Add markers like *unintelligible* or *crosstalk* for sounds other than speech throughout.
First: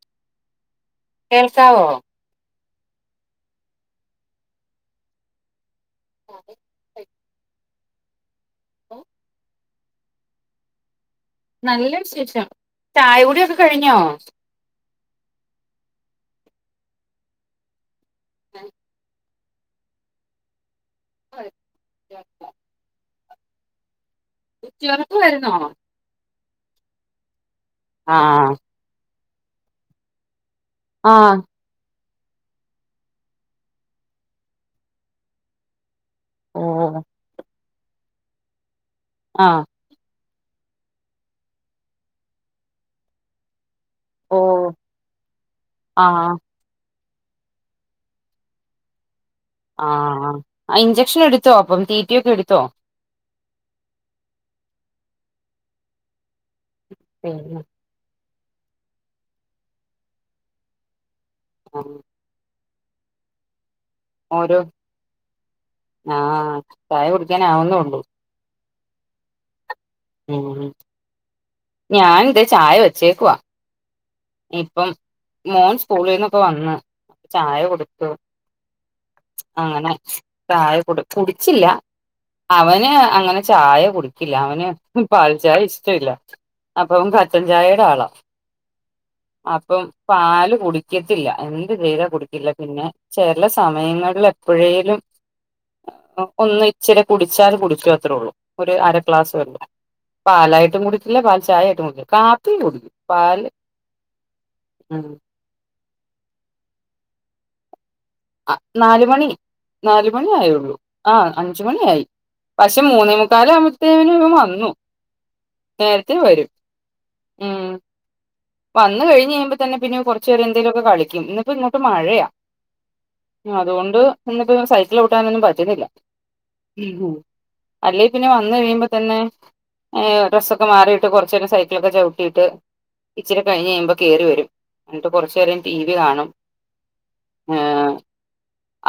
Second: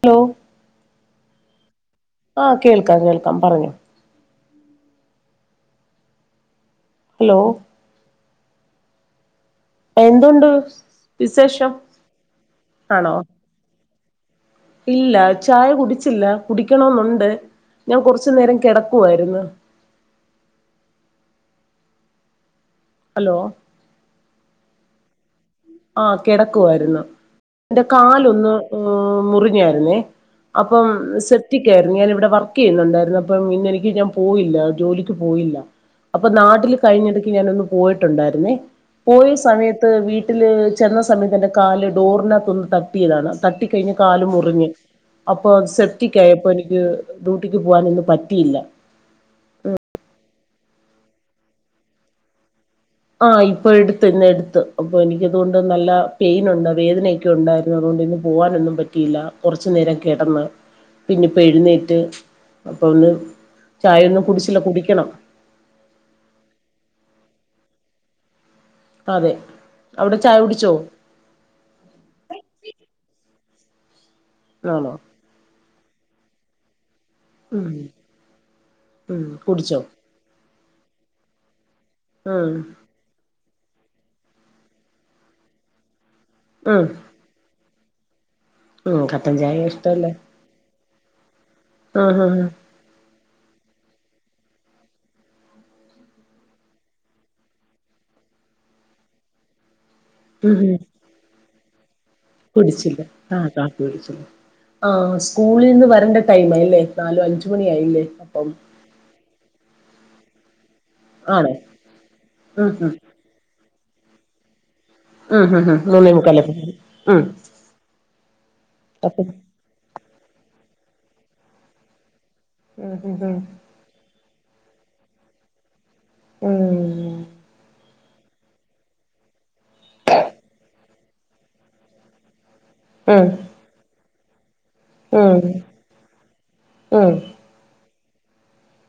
Hello കേൾക്കാ *inaudible* വോ ആഹ് കേൾക്കാം കേൾക്കാം പറഞ്ഞു അ ഹലോ ഓ *unintelligible* എന്തുണ്ട് വിശേഷം നല്ല വിശേഷം ആണോ ചായകുടി ഒക്കെ കഴിഞ്ഞോ ഇല്ല ചായ കുടിച്ചില്ല കുടിക്കണെന്നുണ്ട് ഞാൻ കൊറച്ചു നേരം കെടക്കുയിരുന്നു അ *unintelligible* ഹലോ കെടക്കുവായിരുന്നോ വരുന്നോ ആഹ് കെടക്കുയിരുന്നു എന്റെ കാലൊന്ന് ആഹ് മുറിഞ്ഞാരുന്നേ അപ്പം ആഹ് സെറ്റിക്കായിരുന്നു ഞാന ഇവിടെ- വർക്ക് ചെയ്യുന്നുണ്ടായിരുന്നു അപ്പം ഇന്നെനിക്ക് ഞാൻ പോയില്ല ജോലിക്ക് പോയില്ല അപ്പൊ ഓ നാട്ടില് കഴിഞ്ഞ ഇടയ്ക്കു ഞാനൊന്ന് പോയിട്ടുണ്ടായിരുന്നേ പോയ ആഹ് സമയത്ത് വീട്ട- ട്ട ചെന്ന സമയത്ത് എന്റെ കാല് ഡോറിനത്തു തട്ടതാണ് തട്ടി - കഴിഞ്ഞ കാല് ഓ മുറിഞ്ഞ് അപ്പൊ അത് സെപ്റ്റക് ആഹ് ആയപ്പോ എനിക്ക്- ഡ്യൂട്ടിക്ക് പോവാനൊന്നും പറ്റിയില്ല ആഹ് ഇഞ്ചെക്ഷൻ എടുത്തോ അപ്പം റ്റി റ്റി ഒക്കെ എടുത്തോ ആഹ് ഇപ്പൊ എടുത്ത് ഇന്ന് എടുത്ത് അപ്പൊ എനിക്കതുകൊണ്ട് നല്ല- പെയിൻ ഉണ്ട് വേദനയൊക്കെ പിന്നെ ഉണ്ടായിരുന്നു അതുകൊണ്ട് ഇന്ന് പോകാനൊന്നും പറ്റിയില്ല കൊറച്ചു നേരം കിടന്ന്- പിന്നെപ്പോൾ എഴുന്നേറ്റ് അപ്പ ഒന്ന്- ചായൊന്നും ഓരോ കുടിച്ചില്ല കുടിക്കണം ആഹ് ചായ കുടിക്കാന് ആവുന്നയുള്ളൂ അതെ അവിടെ ചായ ഉം കുടിച്ചോ ഞാൻ എന്റെ ചായ വെച്ചേക്കവാ ഇനി ഇപ്പം ആണോ മോൻ സ്കൂളിൽന്നൊക്കെ വന്ന് ചായ ഉം കൊടുത്തു ഉം കുടിച്ചോ അങ്ങനെ- ചായ കൊട് കുടിച്ചില്ല ഉം അവന് അങ്ങനെ- ചായ കുടിക്കില്ല അവന് പാൽചായ ഇഷ്ടമില്ല ഉം അപ്പം കട്ടൻ ചായ - ഒരാളാ ഉം കട്ടൻ ചായ അപ്പം ഇഷ്ടല്ലേ പാല് കുടിക്കത്തില്ല എന്ത് ചെയ്താ ആഹ് ആഹ് കുടിക്കില്ല പിന്നെ- ചെല സമയങ്ങളിൽ എപ്പോഴേലും- ഒന്ന് ഇച്ചിരെ കുടിച്ചാല് കുടിച്ചു അത്രേ ഉള്ളൂ ഒരു അര ക്ലാസ് വല്ല- ഉം ഉം പാലായിട്ടും കുടിക്കില്ല പാൽ ചായ ആയിട്ടും കുടിക്കല്ല കാപ്പും കുടിക്കും കുടിച്ചില്ല ആഹ് പാല്- കാപ്പി ഉം ആഹ് സ്കൂളിൽ നിന്ന് വരേണ്ട ടൈം ആയില്ലേ നാലും അഞ്ച മണിയ ആയില്ലേ അപ്പം ആ നാല മണി നാലുമണി ആയുള്ളൂ ആ ആണോ അഞ്ച് മണിയിയായി ഉം പക്ഷെ ഉം മൂന്നേ മുക്കാല ആവുത്തേന് വന്നു ഉം ഹം ഉം മൂന്നേ നേരത്തെ മുക്കല്ലെ വരും പോ ഉം വന്ന് കഴിഞ്ഞു കഴിയുമ്പോതന്നെ കൊറച്ചു നേരം എന്തേലുമൊക്കെ കളിക്കും ഇന്നിപ്പോ ഇങ്ങോട്ട് മഴയാ ആഹ് ഹ് ഹ. പിന്നെ ഇപ്പോ സൈക്കിൾ ചവിട്ടാനൊന്നും പറ്റുന്നില്ല ഉം അല്ലെ പിന്നെ വന്ന് കഴിയുമ്പോ തന്നെ ഡ്രസ്സൊക്കെ മാറിട്ട് കുറച്ച് നേരം സൈക്കിളൊക്കെ ചവിട്ടിയിട്ട് ഉം ഇച്ചിരി കഴിഞ്ഞു കഴിയുമ്പോ കേറി വരും. എന്നിട്ട് കുറച്ചു ഉം നേരം ടി വി കാണും ഉം ഏർ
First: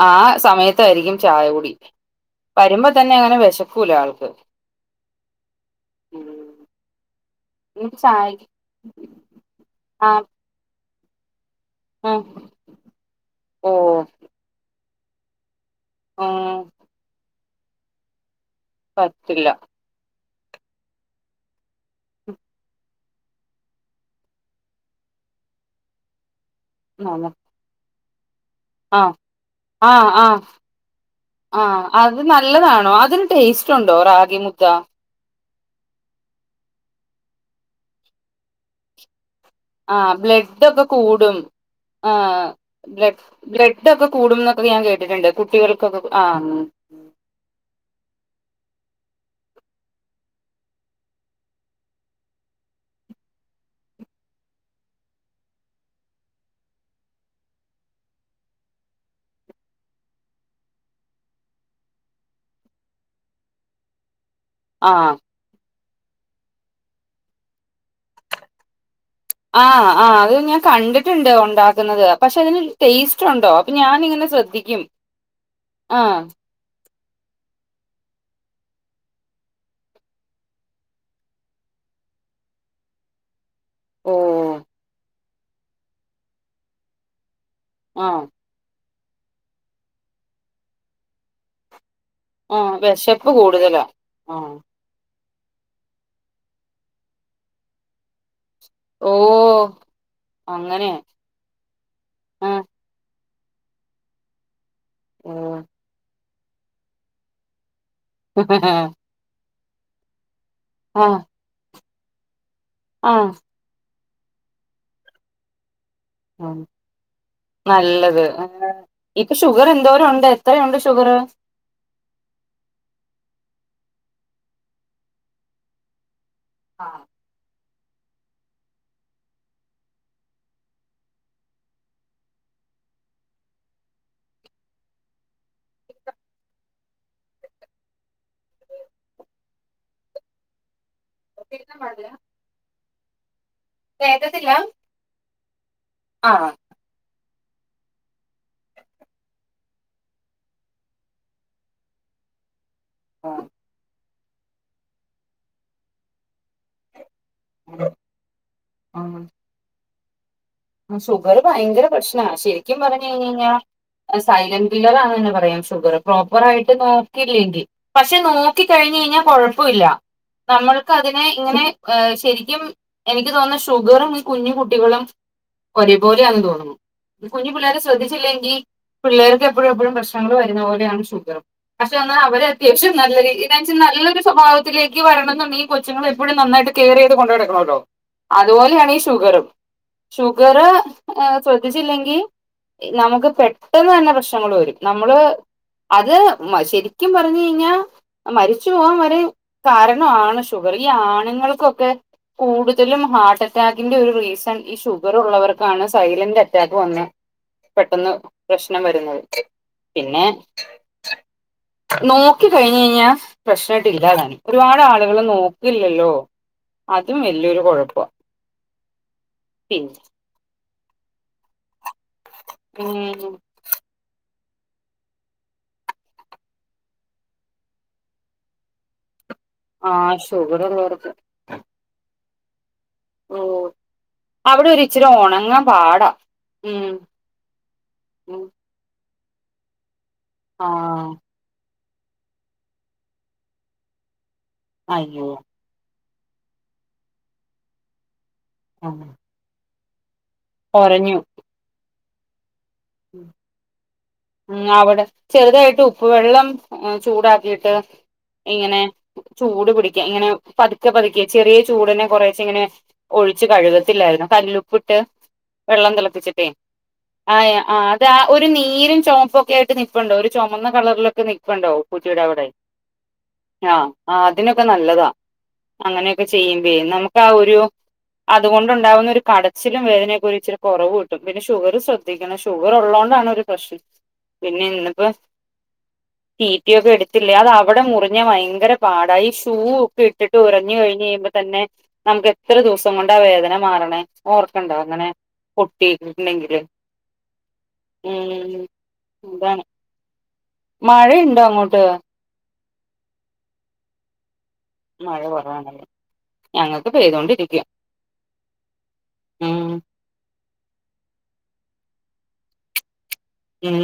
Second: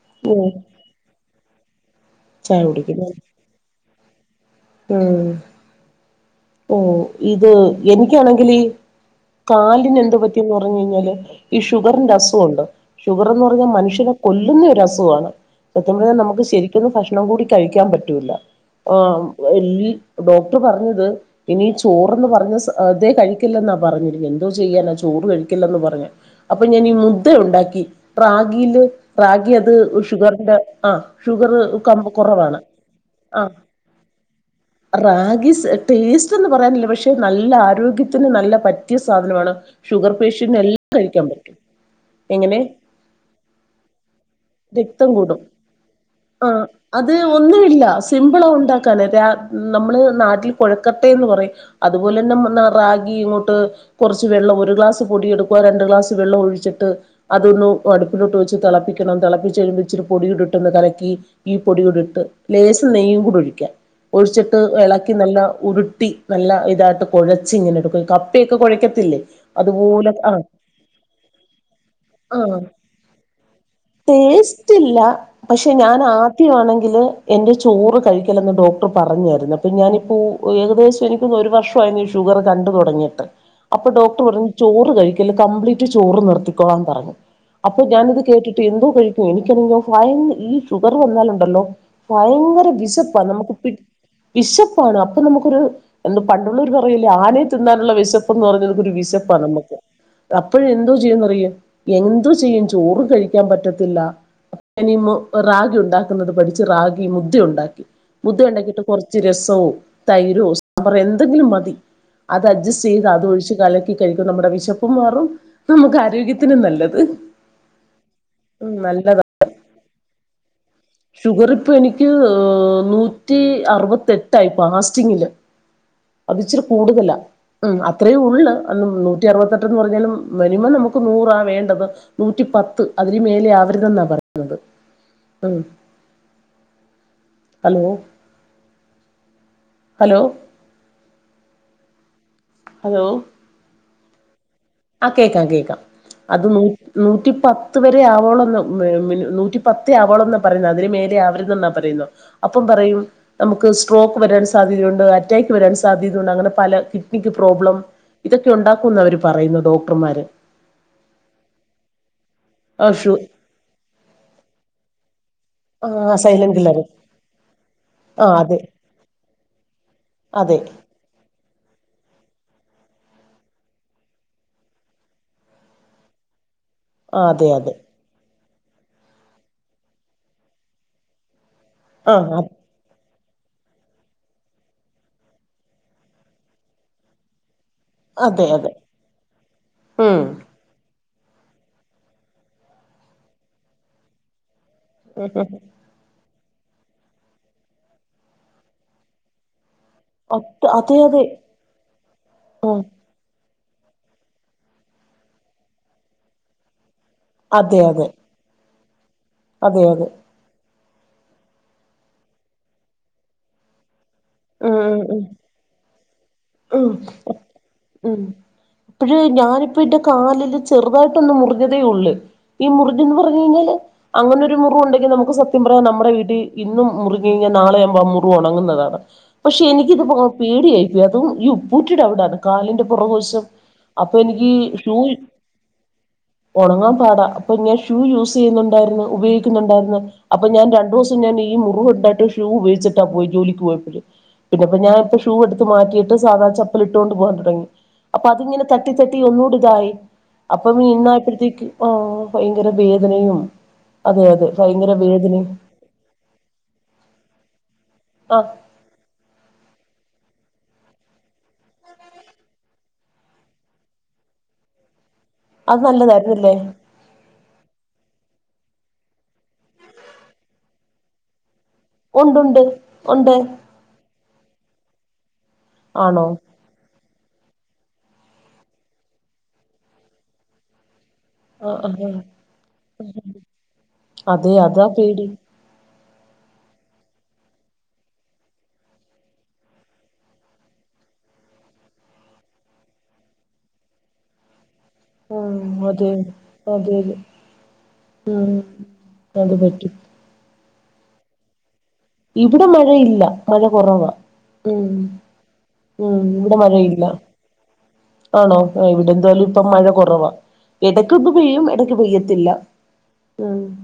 ആ ഉം സമയത്തായിരിക്കും ചായകുടി ചായ വരുമ്പോ കുടിക്കുന്നു തന്നെ അങ്ങനെ വിശക്കൂല ആൾക്ക്. ഉം ഓ. ഇത് എനിക്ക് ചായക്ക് എനിക്കാണെങ്കില് കാലിന് ആ എന്ത് പറ്റിന്ന് പറഞ്ഞു കഴിഞ്ഞാല് ഈ ഷുഗറിന്റെ അസുവുണ്ട് ഷുഗർ എന്ന് പറഞ്ഞാ ഓ മനുഷ്യനെ കൊല്ലുന്ന ഒരു അസു തുവാണ് സത്തം പഴഞ്ഞ നമുക്ക് ശരിക്കൊന്നും ഭക്ഷണം കൂടി കഴിക്കാൻ പറ്റൂല്ല. ആഹ് പറ്റില്ല എൽ ഡോക്ടർ പറഞ്ഞത് ഇനി ചോറ്ന്ന് പറഞ്ഞ സ് ഇതേ കഴിക്കില്ലെന്നാ പറഞ്ഞിരിക്ക എന്തോ ചെയ്യാനാ ചോറ് കഴിക്കില്ലന്ന് പറഞ്ഞ അപ്പോ ഞാൻ ഈ ആ മുദ്ധ ഉണ്ടാക്കി പ്ര റാഗീല് ആ അത് ആ ഷുഗറിന്റെ ആ ഷുഗറ് കുറവാണ് ആഹ്. ടേസ്റ്റുണ്ടോ റാഗി മുദ്ധ? ടേസ്റ്റ്ന്ന് പറയാനില്ല പക്ഷേ നല്ല ആരോഗ്യത്തിന് നല്ല പറ്റിയ സാധനമാണ്. ആഹ് ഷുഗർ പേഷ്യന്റിന് ബ്ലഡ് ഒക്കെ എല്ലാം കഴിക്കാൻ കൂടും പറ്റും ആ എങ്ങനെ ബ്ലഡ് ഒക്കെ കൂടും എന്നൊക്കെ ഞാൻ രക്തം കേട്ടിട്ടുണ്ട് കൂടും കുട്ടികൾക്കൊക്കെ ആ ആഹ് അത് ഒന്നുമില്ല സിമ്പിളാ ഉണ്ടാക്കാന രാ നമ്മള് നാട്ടിൽ കുഴക്ക പറ അതുപോലെ തന്നെറാഗി ഇങ്ങോട്ട് കുറച്ച് വെള്ളം ഒരു ഗലാസ് പൊടി എടുക്ക രണ്ട് ഗ്ലാ വെള്ളം ഒഴിച്ചിട്ട് അതൊ ഒ അടുപ്പിലോട്ട് വെച്ച് തിളപ്പിക്കണം തിളപ്പി കഴുമ്പോ ഇച്ചിരി പൊടിട്ട് ക ഈ പൊടൂടിട്ട് ലേസ് നെയ്യും കൂടി ഒഴിക്കൻ ഒഴിച്ചിട്ട് ആ ഇളക്കി നല്ല ഉരു കുട്ടി നല്ല ഇതായിട്ട് കുഴച്ച് ഇങ്ങനെ എടുക്കും കപ്പയൊക്കെ കുഴയ്ക്കത്തില്ലേ ആഹ് ആ് അത് ഞാൻ കണ്ടിട്ടുണ്ട് ഉണ്ടാക്കുന്നത് പക്ഷെ അതിന് ടേസ്റ്റ് ഉണ്ടോ അപ്പൊ ഞാാനിങ്ങനെ ടേസ്റ്റ്ല്ല പക്ഷെ ഞാൻ ആദ്യമാണെങ്കില് എന്റെ ചോറ് കഴിക്കലെന്ന് ഡോക്ടർ പറഞ്ഞായിരുന്നു അപ്പൊ ഞാനിപ്പോ ഏകദേശം *unintelligible* വർഷ ഷുഗർ കണ്ട തുടങ്ങിയിട്ട് അപ്പൊ ഓ ഡോക്ടർ പറ ചോറ്ക കംപ്ലീറ്റ് ചോറ് നിർത്തിക്കൊളാൻ പറഞ്ഞു അപ്പൊ ആ ഞാനിത് കേട്ടിട്ട് എന്തോ കഴി എനിക്കണെങ്കോ ഫയ ഈ ഷുഗർ വന്നാലുണ്ടല്ലോ ആ ഭയങ്കര വിശപ്പാ വിശപ്പ് നമുക്ക് കൂടുതലാ ആ വിശപ്പാണ് ഇപ്പൊ നമുക്കൊരു എന്ത് പണ്ടുള്ളൂര് പറല്ലേ ആനെ തിന്നാനുള്ള വിശപ്പ്ന്ന് പറഞ്ഞക്ക ഒരു ഓ വിശപ്പ നമുക്ക് അപ്പോഴ അങ്ങനെ എന്തോ ചെയ്യുംന്നറിയ എന്തോ ആ ചെയ്യും ചോറ് കഴി ക്കാൻ പറ്റത്തില്ല ഓ റാഗി ഉണ്ടാക്കുന്നത് പഠിച്ച് റഗി മുദ ഉണ്ടാക്കി മുദ് ഉണ്ടാക്കിയിട്ട് കുറച്ച് രസോ തൈരോ സാമ്പറ ആ എന്തെങ്കിലും മതി അത് അഡ്ജസ്റ്റ് ചെയ്ത് ആ അത് ഒഴിച്ച് കലക്കി കഴിക്കും നമ്മുടെ വിശപ്പും മാറും നമുക്ക് ആരോഗ്യത്തിനും നല്ലത് ഉ നല്ലതാണ് ഇവർ എന്തോരും ഉണ്ട് ഷുഗർ ഇപ്പൊ എനിക്ക് നൂറ്റി അറുപത്തെ എട്ടായി പാസ്റ്റിങ്ങില് അത് ഇച്ചിരി കൂടുതലാ ഉ അത്രയും ഉള്ളൂ അന്ന് നൂറ്റി അറുപത്തെട്ട്ന്ന് പറഞ്ഞാലും മിനിമം നമുക്ക് നൂറാ വേണ്ടത് നൂറ്റി പത്ത് അതിന് മേലെ ആവരുതെന്നാ പറയുന്നത് ഉ ഹലോ ഹലോ എന പറല ഹലോ തത്തില്ല ആ കേൾക്കാം കേക്കാം അത് നൂ നൂറ്റി പത്ത് വരെ ആവോള നൂറ്റി പത്തേ ആവോളോ എന്നാ പറയുന്ന അതിന് മേലെ ആവരുത് ന്നാ പറയുന്നത്. ഇപ്പം പറയും ആ നമുക്ക് സ്ട്രോക്ക് വരാൻ സാധ്യതയുണ്ട് അറ്റാക്ക് വരാൻ സാധ്യതയുണ്ട് അങ്ങനെ പല ക് പ്രോബ്ലം ഇതൊക്കെ ഉണ്ടാക്കുംന്ന് അവര് പറയുന്നു ഡോക്ടർമാര് ശുഗർ ഭയങ്കര പക്ഷ ശരിക്കും ആ പറഞ്ഞ ഷു കഴിഞ് കഴിഞ്ഞാൽ സൈലന്റ് കില്ലറാന്ന് തന്നെ പറയാം ഷുഗർ ആ പ്രോപ്പർ സൈലന്റ് ആയിട്ട് കില്ലറ് നോക്കില്ലെങ്കിൽ പക്ഷെ ആ നോക്ക അതെ കഴിഞ്ഞഞ് കഴിഞ്ഞാ കൊഴപ്പില്ല അതെ നമ്മൾക്ക് അതിനെ ഇങ്ങനെ ശരിക്കും എനിക്ക് തോന്നുന്ന ഷുഗറും കുഞ്ഞു കുട്ടികളും ഒരേപോലെയാെന്ന് തോന്നുന്നു. അതെ കുഞ്ഞു അതെ പിള്ളേരെ ശ്രദ്ധിച്ചില്ലെങ്കിൽ പിള്ളേർക്ക് എപ്പോഴും എപ്പോഴും പ്രശ്നങ്ങൾ വരുന്ന പോലെയാണ് ഷുഗറും പക്ഷെ എന്നാൽ ആഹ് അവരെ *unintelligible* നല്ലൊരു ഇതാ വച്ച നല്ലൊ സ്വഭാവത്തിലേക്ക് വരണ എന്നുണ്ടെങ്കിൽ കൊച്ചുങ്ങളെ എപ്പോഴും നന്നായിട്ട് കെയർ ചെയ്ത് കൊണ്ട് നടക്കണമല്ലോ? അതെ അതെ അതുപോലെയാണ് ഈ ഷുഗറും ഉം ഷുഗറ് ശ്രദ്ധിച്ചില്ലെങ്കി നമുക്ക് പെട്ടെന്ന് തന്നെ പ്രശ്നങ്ങൾ വരും നമ്മള് അത് മ ശരിക്കും പറഞ്ഞു കഴിഞ്ഞാ മരിച്ചു പോവാൻ വരെ കാരണവാണ് അത് ഷുഗറ് ഈ അതെ അതെ ആണുങ്ങൾക്കൊക്കെ ഉം കൂടുതലും ഹാർട്ട് അ റ്റാക്കിന്റെ ഒരു റീസൺ ഈ ഷുഗർ ഉള്ളവർക്കാണ് സൈലന്റ് അറ്റാക്ക് വന്ന് അതെ അതെ പെട്ടെന്ന് പ്രശ്നം വരുന്നത് അതെ അതെ പിന്നെ നോക്കി കഴിഞ്ഞ് കഴിഞ്ഞാൽ പ്രശ്നവോട്ട് ഇല്ലാതാനും ഉം ഒരുപാട് ഉം ആളുകള് ഉം നോക്കില്ലല്ലോ അതും വല്യൊരു കുഴപ്പാ ഞാനിപ്പോ എൻ്റെ കാലില് ചെറുതായിട്ട് ഒന്ന് മുറിഞ്ഞതേ ഉള്ളു ഈ മുറിഞ്ഞെന്ന് ഉം പറഞ്ഞു കഴിഞ്ഞാല് അങ്ങനെ ഒരു ഒരു മുറിവുണ്ടെങ്കി നമുക്ക് സത്യം പറഞ്ഞ നമ്മുടെ വീട്ടി ഇന്നും മുറിഞ്ഞ് കഴിഞ്ഞാ നാളെയാവുമ്പോ ആ മുറു ഉണങ്ങുന്നതാണ് പക്ഷെ ആ എനിക്കിത് പ ഷുഗർ പേടിയായി പോയി ഉള്ളവർക്ക് അതും ഈ ഉപ്പുകുറ്റിടെ അവിടയാണ് കാലിന്റെ ഓ പുറകുവശം അപ്പൊ എനിക്ക് അവിടെ ഒരു ഷൂ ഇച്ചിരി ഉണങ്ങാൻ പാടാ ഉണങ്ങാൻ ഉം പാടാ അപ്പൊ ഞാൻ ഷൂ യൂസ് ഉം ചെയ്യുന്നുണ്ടായിരുന്നു ഉപയോഗ ക്കുന്നുണ്ടായിരുന്നു അപ്പൊ ഞാൻ രണ്ടു ആഹ് ദിവസം ഞാൻ ഈ മുറിവു ഉണ്ടായിട്ടും ഷൂ ഉപയോഗിച്ചിട്ടാ പോയി ജോലിക്ക് പോയപ്പോഴേ പിന്നെപ്പൊ ഞാനിപ്പോ അയ്യോ ഷൂ എടുത്ത് മാറ്റിയിട്ട് സാധാ ചപ്പൽ ഇട്ടുകൊണ്ട് പോകാൻ തുടങ്ങി അപ്പൊ അതിങ്ങനെ തട്ടി ആഹ് തട്ടി ഒന്നുകൂടി ഇതായി അപ്പം കൊരഞ്ഞു ഇന്നായപ്പോഴത്തേക്ക് ആ ഭയങ്കര വേദനയും അതെ അതെ മം ഭയങ്കര അവിടെ വേദനയും ചെറുതായിട്ട് ഉപ്പ് വെള്ളം ചൂടാക്കിയിട്ട് ആ ഇങ്ങനെ ചൂ ചൂട് പിടിക്ക് ഇങ്ങനെ പതുക്കെ പതുക്ക ചെറിയ ചൂടിന് കുറെച്ചേ ഇങ്ങനെ ഒഴിച്ച് കഴുകത്തിലായിരുന്നോ കല്ലുപ്പും പ്പിട്ട് അത് വെള്ളം തിളപ്പിച്ചിട്ടേ നല്ലതായിരുന്നല്ലേ ആ അത് ആ ഒരു നീരും ചുമപ്പുമോക്കെ ആയിട്ട് നിപ്പുണ്ടോ ഒരു ചുമന്ന കളറിലൊക്കെ നി പ്പുണ്ടോ ഉപ്പുകുറ്റിടെ അവിടെ ഉണ്ടുണ്ട് ഉണ്ട് ആഹ് ആഹ് അതിനൊക്കെ നല്ലതാ അങ്ങനെയൊക്കെ ആണോ ചെയ്യുമ്പേ നമുക്ക് ആഹ് ഒരു അതുകൊണ്ടുണ്ടാവുന്ന ഒരു കടച്ചിലും വേദനയൊക്കെ ഒരു ഇച്ചിരി കുറവ് കിട്ടും പിന്നെ ആ ഷുഗറു ആ ആ. ശ്രദ്ധിക്കണം ഷുഗർ ഉള്ളത കൊണ്ടാണ് ഒരു പ്രശ്നം അതെ പിന്നെ അതാ ഇന്നിപ്പോ പേടി റ്റിറ്റിയൊക്കെ എടു ഇല്ലേ അത് അവിടെ മുറിഞ്ഞ ഭയങ്കര പാട ഈ ഷൂ ഒക്കെ ഇട്ടിട്ട് ഒരഞ്ഞുകഴിഞ്ഞ് കഴിയുമ്പോ തന്നെ നമുക്ക് എത്ര ദിവസം കൊണ്ട ആ വേദന മാറണേ ഓർക്കണ്ടാ അങ്ങനെ ആ അതെ പൊട്ടിട്ടുണ്ടെങ്കില് അതെ അതെ മം ഉം അത് എന്താണ് പറ്റും മഴയുണ്ടോ അങ്ങോട്ട് ഇവിടെ മഴയില്ല മഴ കുറവാ. ഉം മഴ കുറവാണല്ലേ ഉം ഇവിടെ ഞങ്ങക്ക് മഴയില്ല പെയ്തൊണ്ടിരിക്ക ആണോ ഇവിടെ എന്തുവായാലും ഇപ്പൊ മഴ കുറവാ ഇടക്ക് ഒന്ന് പെയ്യും ഇടയ്ക്ക് പെയ്യത്തില്ല ഉം മം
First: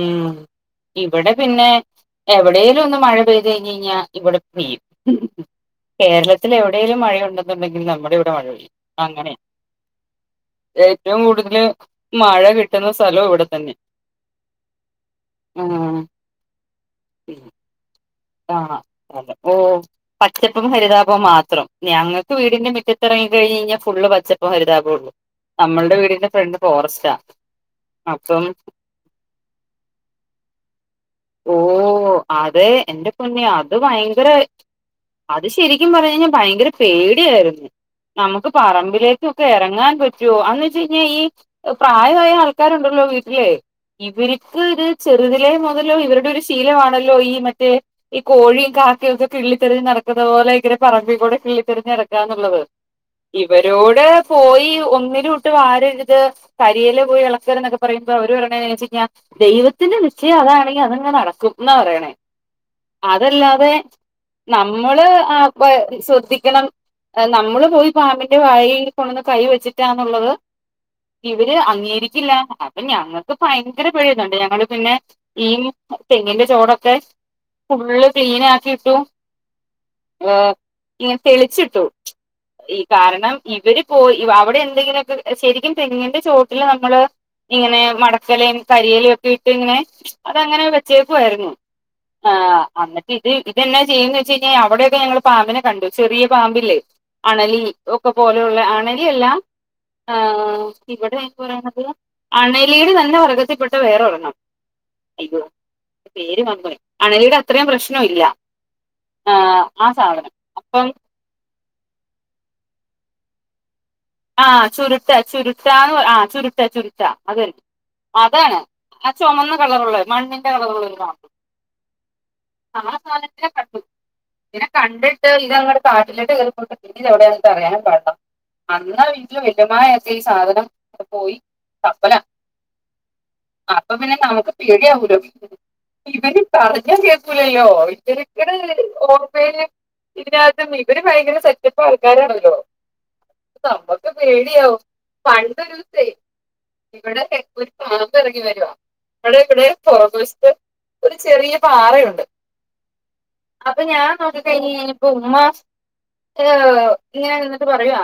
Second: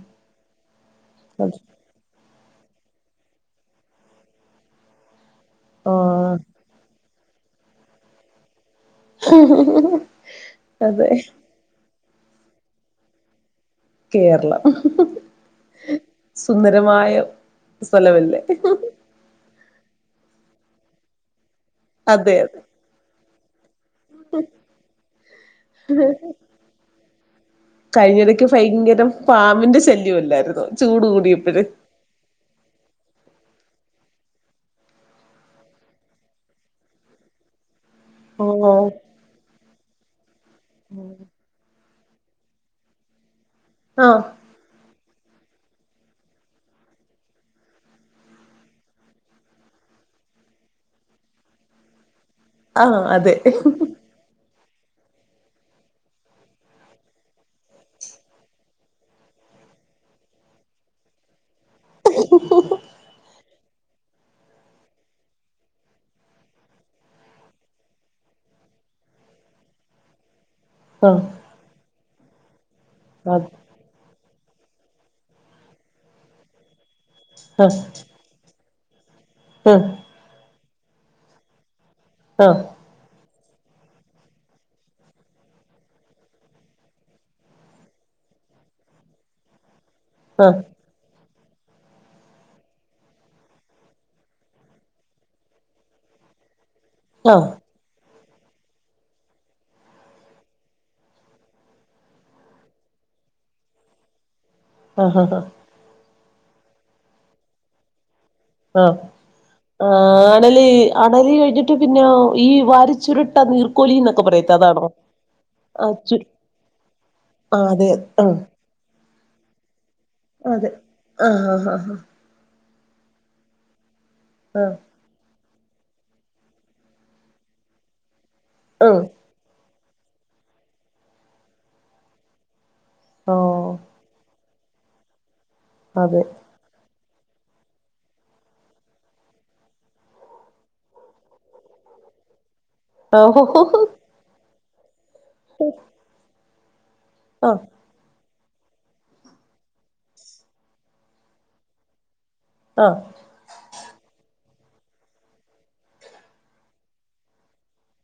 ഇവിടെ പിന്നെ എവിടെ യെങ്കിലും ഒന്ന് മഴ പെയ്ത് കഴിഞ്ഞ് കഴിഞ്ഞാ ഇവിടെ പെയ്യും ആഹ് കേരളത്തില് എവിടേലും മഴ ഉണ്ടേ ണ്ടെങ്കിൽ നമ്മുടെ ഇവിടെ മഴ പെയ്യും അങ്ങനെയ അതെ ഏറ്റവും കൂടുതല് മഴ കിട്ടുന്ന സ്ഥലവും ഇവിടെ തന്നെയ കേരളം സുന്ദരമായ സ്ഥലമലെ ആ അതെ ഓ പച്ചപ്പും ഹരിതാപവും മാത്രം ഞങ്ങൾക്ക് അതെ അതെ വീടിന്റെ മുറ്റത്തെറങ്ങി കഴിഞ്ഞ് കഴിഞ്ഞാ ഫുള് പച്ചപ്പും ഹരിതാപവും ഉള്ളൂ നമ്മൾടെ വീടിന്റെ ഫ്രണ്ട് ഫോറസ്റ്റാ കഴിഞ്ഞടക്ക് അപ്പം ഭയങ്കരം പാമ്പിൻ്റെ ശല്യം അല്ലായിരുന്നോ ഓ അതെ എൻ്റെ പൊന്നെ അ അത് ഭയങ്കര അത് ശരിക്കും പറഞ്ഞ് കഴിഞ്ഞാ ഭയങ്കര പേടിയായിരു നമുക്ക് ഓഹ് പറമ്പിലേക്കൊക്കെ ഇറങ്ങാൻ പറ്റുവോ അന്ന് വെച്ച കഴിഞ്ഞാ ഈ പ്രായമായ ആൾക്കാരുണ്ടല്ലോ വീട്ടിലെ ആഹ് ഇവർക്ക് ഇത് ചെറുതിലേ മു തല് ഇവരുടെ ഒരു ശീലവാണല്ലോ ഈ മറ്റേ ഈ കോഴിയും കാക്കയും ഒക്കെ കിള്ളി തിരഞ്ഞുനടക്കുന്ന പോലെ ഇങ്ങനെ പറമ്പിക്കൂടെ കിള്ളി തിരഞ്ഞു നടക്കുക എന്നുള്ളത് ആഹ് അതെ ഇവരോട് പോയി ഒന്നിലൂട്ട് വാരര്ത് കരിയില പോയി എളക്കരുത് എന്നൊക്കെ പറയുമ്പോ അവര് പറയണ് *unintelligible* ദൈവത്തി ഇന്റെ നിശ്ചയം അതാണെങ്കി അതങ്ങ് നടക്കും ഇന്ന പറയണേ അതല്ലാതെ നമ്മള് ആ ഇപ്പഴ് ശ്രദ്ധിക്കണം നമ്മള് പോയി പാമ്പിന്റെ വായയിൽ കൊണ്ടോന്ന് കൈ വെച്ചിട്ടാന്നുള്ളത് ആഹ് ഇവര് അംഗീകരിക്കില്ലാ അപ്പൊ ഞങ്ങക്ക് ആഹ് ഭയങ്കര പേടി ഞങ്ങള് പിന്നെ ഈ തെങ്ങിന്റെ ചോടൊക്കെ ഫുള്ള് ക്ലീൻ ആക്കിയിട്ടു ഏഹ് ഇങ്ങനെ തെളിച്ചിട്ടു ആഹ് ആഹ് ഈ കാരണം ഇവര് പോയി അവിടെ എന്തെങ്കിലോക്കെ ശരിക്കും തെങ്ങിന്റെ ചോട്ടിലാ നമ്മള് ഇങ്ങനെ മടക്കലയും കരിയലയും ഒക്കെ ഇട്ട് ഇങ്ങനെ ആഹ് അതങ്ങനെ വെച്ചേക്കുവായിരുന്നു ആ ആ അന്നിട്ട് ഇത് ഇതെന്നാ ചെയ്യുന്നേന്ന്ച്ച് കഴിഞ്ഞാ അവിടെയൊക്കെ ഞങ്ങള് പാമ്പിനെ കണ്ട് ചെറിയ പാമ്പില്ലേ അണലി ഒക്കെ പോലെയുള്ള അണലി അല്ലാ ആഹ് ഇവിടെ ഈ പറയുന്നത് അണലീടെ തന്നെ വർഗത്തിപ്പെട്ട വേറൊരെണ്ണം ആ ഹാ ഹാ പേര് മറന്നോയി അണലിടെ അത്രേയും പ്രശ്നം ഇല്ല ആഹ് ആഹ് ആ ആഹ് സാധനം അണലി അപ്പം അണലി കഴിഞ്ഞിട്ട് പിന്നെ ഈ വാരി ചുരുട്ട നീർ ആ ചുര്ട്ട ചുര്ട്ടാന്ന് ആ ചുര്ട്ടാ ചുര്ട്ടാ അത് ആ അതെ ആ അതാണ് ആ ചൊമന്ന കളറുള്ള മണ്ണിന്റെ അതെ കളറുള്ള ഇതോ ആ ആ ആ ആ സാധത്തിനെ കണ്ടു ആ പിന്നെ കണ്ടിട്ട്- പിന്നെങ്ങട്ട് കാട്ടിലേക്ക് കേറിപോയിട്ട് പിന്നത് എവിടെന്ന് ഞങ്ങക്ക് അറിയാനുപാടില്ല ആ ആ *unintelligible* ഈ സാധനം പോയി തപ്പല ഓ അപ്പൊ പിന്നെ നമു പേടിയാവോല്ലോ അതെ ഇവന് പറഞ്ഞ കേ ക്കൂല്ലല്ലോ *unintelligible* ഇതിനകത്തും ഇവര് ഭയങ്കര സെറ്റപ്പ് ആള്ക്കാരാണല്ലോ ആ ഹോ ഹോ ഹോ. നമ്മക്ക് പേടിയാവും പണ്ടോരു തെ ഇവിടെ ആ ഒരു പാമ്പ് എറങ്ങി വേ *unintelligible* അവിടെ ഇവിടെ പുറകു വശത്ത് ഒരു ചെറിയ പാറയുണ്ട് ആ അപ്പ ഞാൻ നോക്കി കഴിഞ്ഞ് കഴിഞ്ഞപ്പോ ഉമ്മാ ഏഹ് ഇങ്ങനെ ഇരുന്നിട്ട് പറയുവാ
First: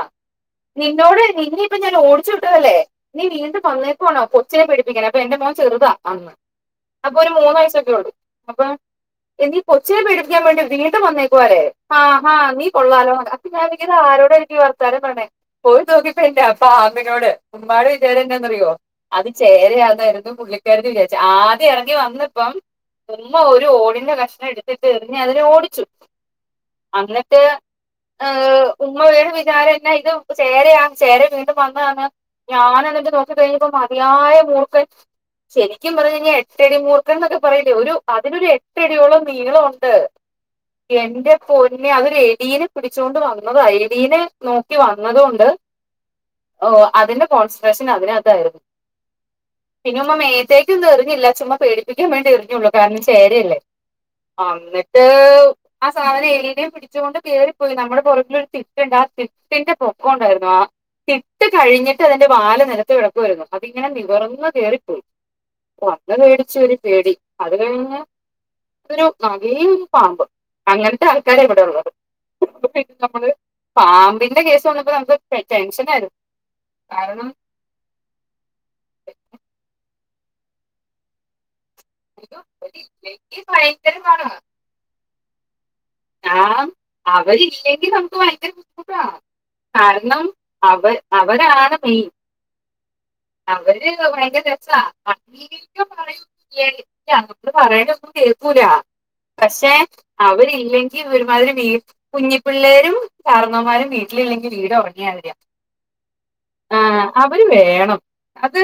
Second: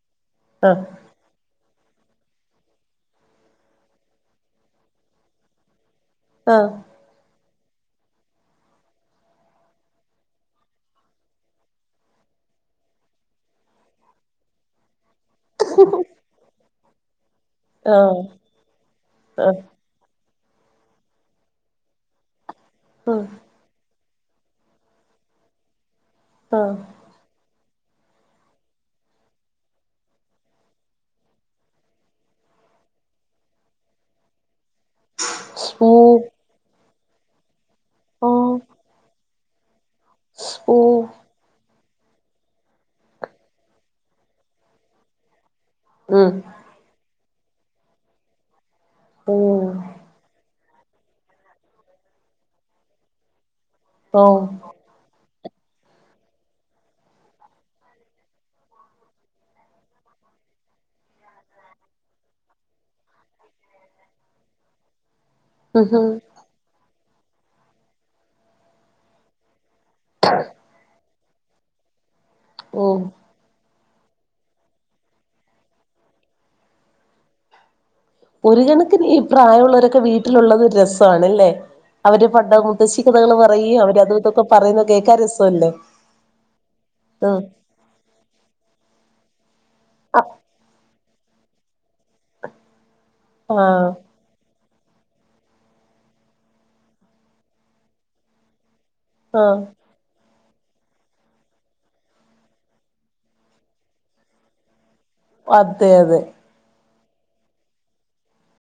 ആ ആ നിന്നോട് നിന്റെ അപ്പ ഞാൻ ഓടിച്ച് വിട്ടതല്ലേ നീ വീണ്ടും വന്നേക്കുവാണോ കൊച്ചിനെ പേടിപ്പിക്കാൻ അപ്പ എന്റെ മോൻ ചെറ്താ അന്ന് ആ അപ്പൊരു മൂന്ന് വയസൊക്കെണ്ട് അപ്പൊ നീ കൊച്ചിനെ പേടിപ്പിക്കാൻ വേണ്ടി വീണ്ടും വന്നേക്കുവാല്ലേ ആഹാ നീ കൊള്ളാലോ അപ്പൊ ഞാനിങ്ങനെ ആലോ ആരോടായിരിക്കും ഈ വർത്താനം പറയ്ണേ പോയി നോക്കിയപ്പോണ്ട് ആ പാമ്പിനോട് ഉമ്മാടെ ആ വിചാരം എന്താന്നറിയോ അത് ആ ചേരയാന്നായി പുള്ളിക്കാരത്തി വിചാരിച്ച് ആദ്യം എറങ്ങി വന്നപ്പം ഉമ്മ ഒരു ഓടിന്റെ ക എടുത്തിട്ട് എറിഞ്ഞു അതിനെ ഓടിച്ചു ആ. അന്നിട്ട്‌ ആഹ് ഉമ്മായ്‌ ഇത് എന്നാ ചേരയാ ചേര വീണ്ടും വന്നതെന്ന്. ഞാൻ എന്നിട്ട് നോക്കിയപോത്തിനും മതിയായ മൂർഖൻ ഓ ശെരിക്കും പർഞ്ഞ് കഴിഞ്ഞാൽ എട്ടടിമൂർക്കൻ എന്നൊക്കെ പറയില്ലേ ഒരു ആ അതിനൊരു എട്ടടിയോളം നീളം ഉ ണ്ട് ഓ എന്റെ പൊന്നെ അതൊരു എലിനെ പിടിച്ചോണ്ട് വന്നതാ എലീനെ നോക്കി വന്നതൊണ്ട് ഉം അതിന്റെ കോൺസെൻട്രേഷൻ അതിനത്തയിരുന്നു ഓ പിന്നൊന്നും മേ *unintelligible* എറിഞ്ഞില്ല ചുമ്മ പേടിപ്പിക്കാൻവേണ്ടി എറിഞ്ഞുള്ളൂ കാരണം ചേരയല്ലേ ഓ ആ ന്നിട്ട് ആ സാധനം എലിനേയും പിടിച്ചോണ്ട് കേറിപ്പോയി നമ്മുടെ പുറികിലൊരു തിട്ട്ണ്ട് ആ തി *unintelligible* തിട്ട് കഴിഞ്ഞിട്ട് അതിന്റെ വാല് നിലത്ത് കിടക്കാർന്നു അതിങ്ങനെ നിവർന്ന് കേറിപ്പോയി ഉം ഉം ഒന്ന് പേടിച്ചൊര് പേടി അത് കഴിഞ്ഞ് ട്ടൊരു *unintelligible* പാമ്പ് അങ്ങനത്തെ ആൾക്കാര് എവിടെ ഉള്ളത് പിന്നെ ഓ നമ്മള് പാമ്പി എന്റെ കേസ് വന്നപ്പോ നമുക്ക് ടെൻഷനായിരുന്നു കാരണം. ഒരു കണക്കിന് ഈ പ്രായമുള്ളവരൊക്കെ വീട്ടിലുള്ളത് രസാണല്ലേ. അവര് ഇത് പണ്ട് മുത്തശ്ശിക്കഥകൾ ഇല്ലെങ്കിൽ പറയും അവര് അതു ഭയങ്കരമാണ് ഇത്തൊക്കെ പറയുന്ന കേൾക്കാ രസമല്ലേ. ആ അവര് ഇല്ലെങ്കിൽ നമുക്ക് ഭയങ്കര ബുദ്ധിമുട്ടാ കാരണം അവ അവരാണ് മെയിൻ. അവര് ചെയ്തോ ഭയങ്കര രസ *unintelligible* പറയും *unintelligible* പറയണ ഒന്നും കേക്കൂല. ആഹ് പക്ഷെ. അവരില്ലെങ്കി ഒരുമാതിരി വീ കുഞ്ഞിപ്പിള്ളേരും കാരണവന്മാരും വീട്ടിലില്ലെങ്കിൽ വീട് ഉറങ്. അതെ അതെ. അവര് വേണം അത്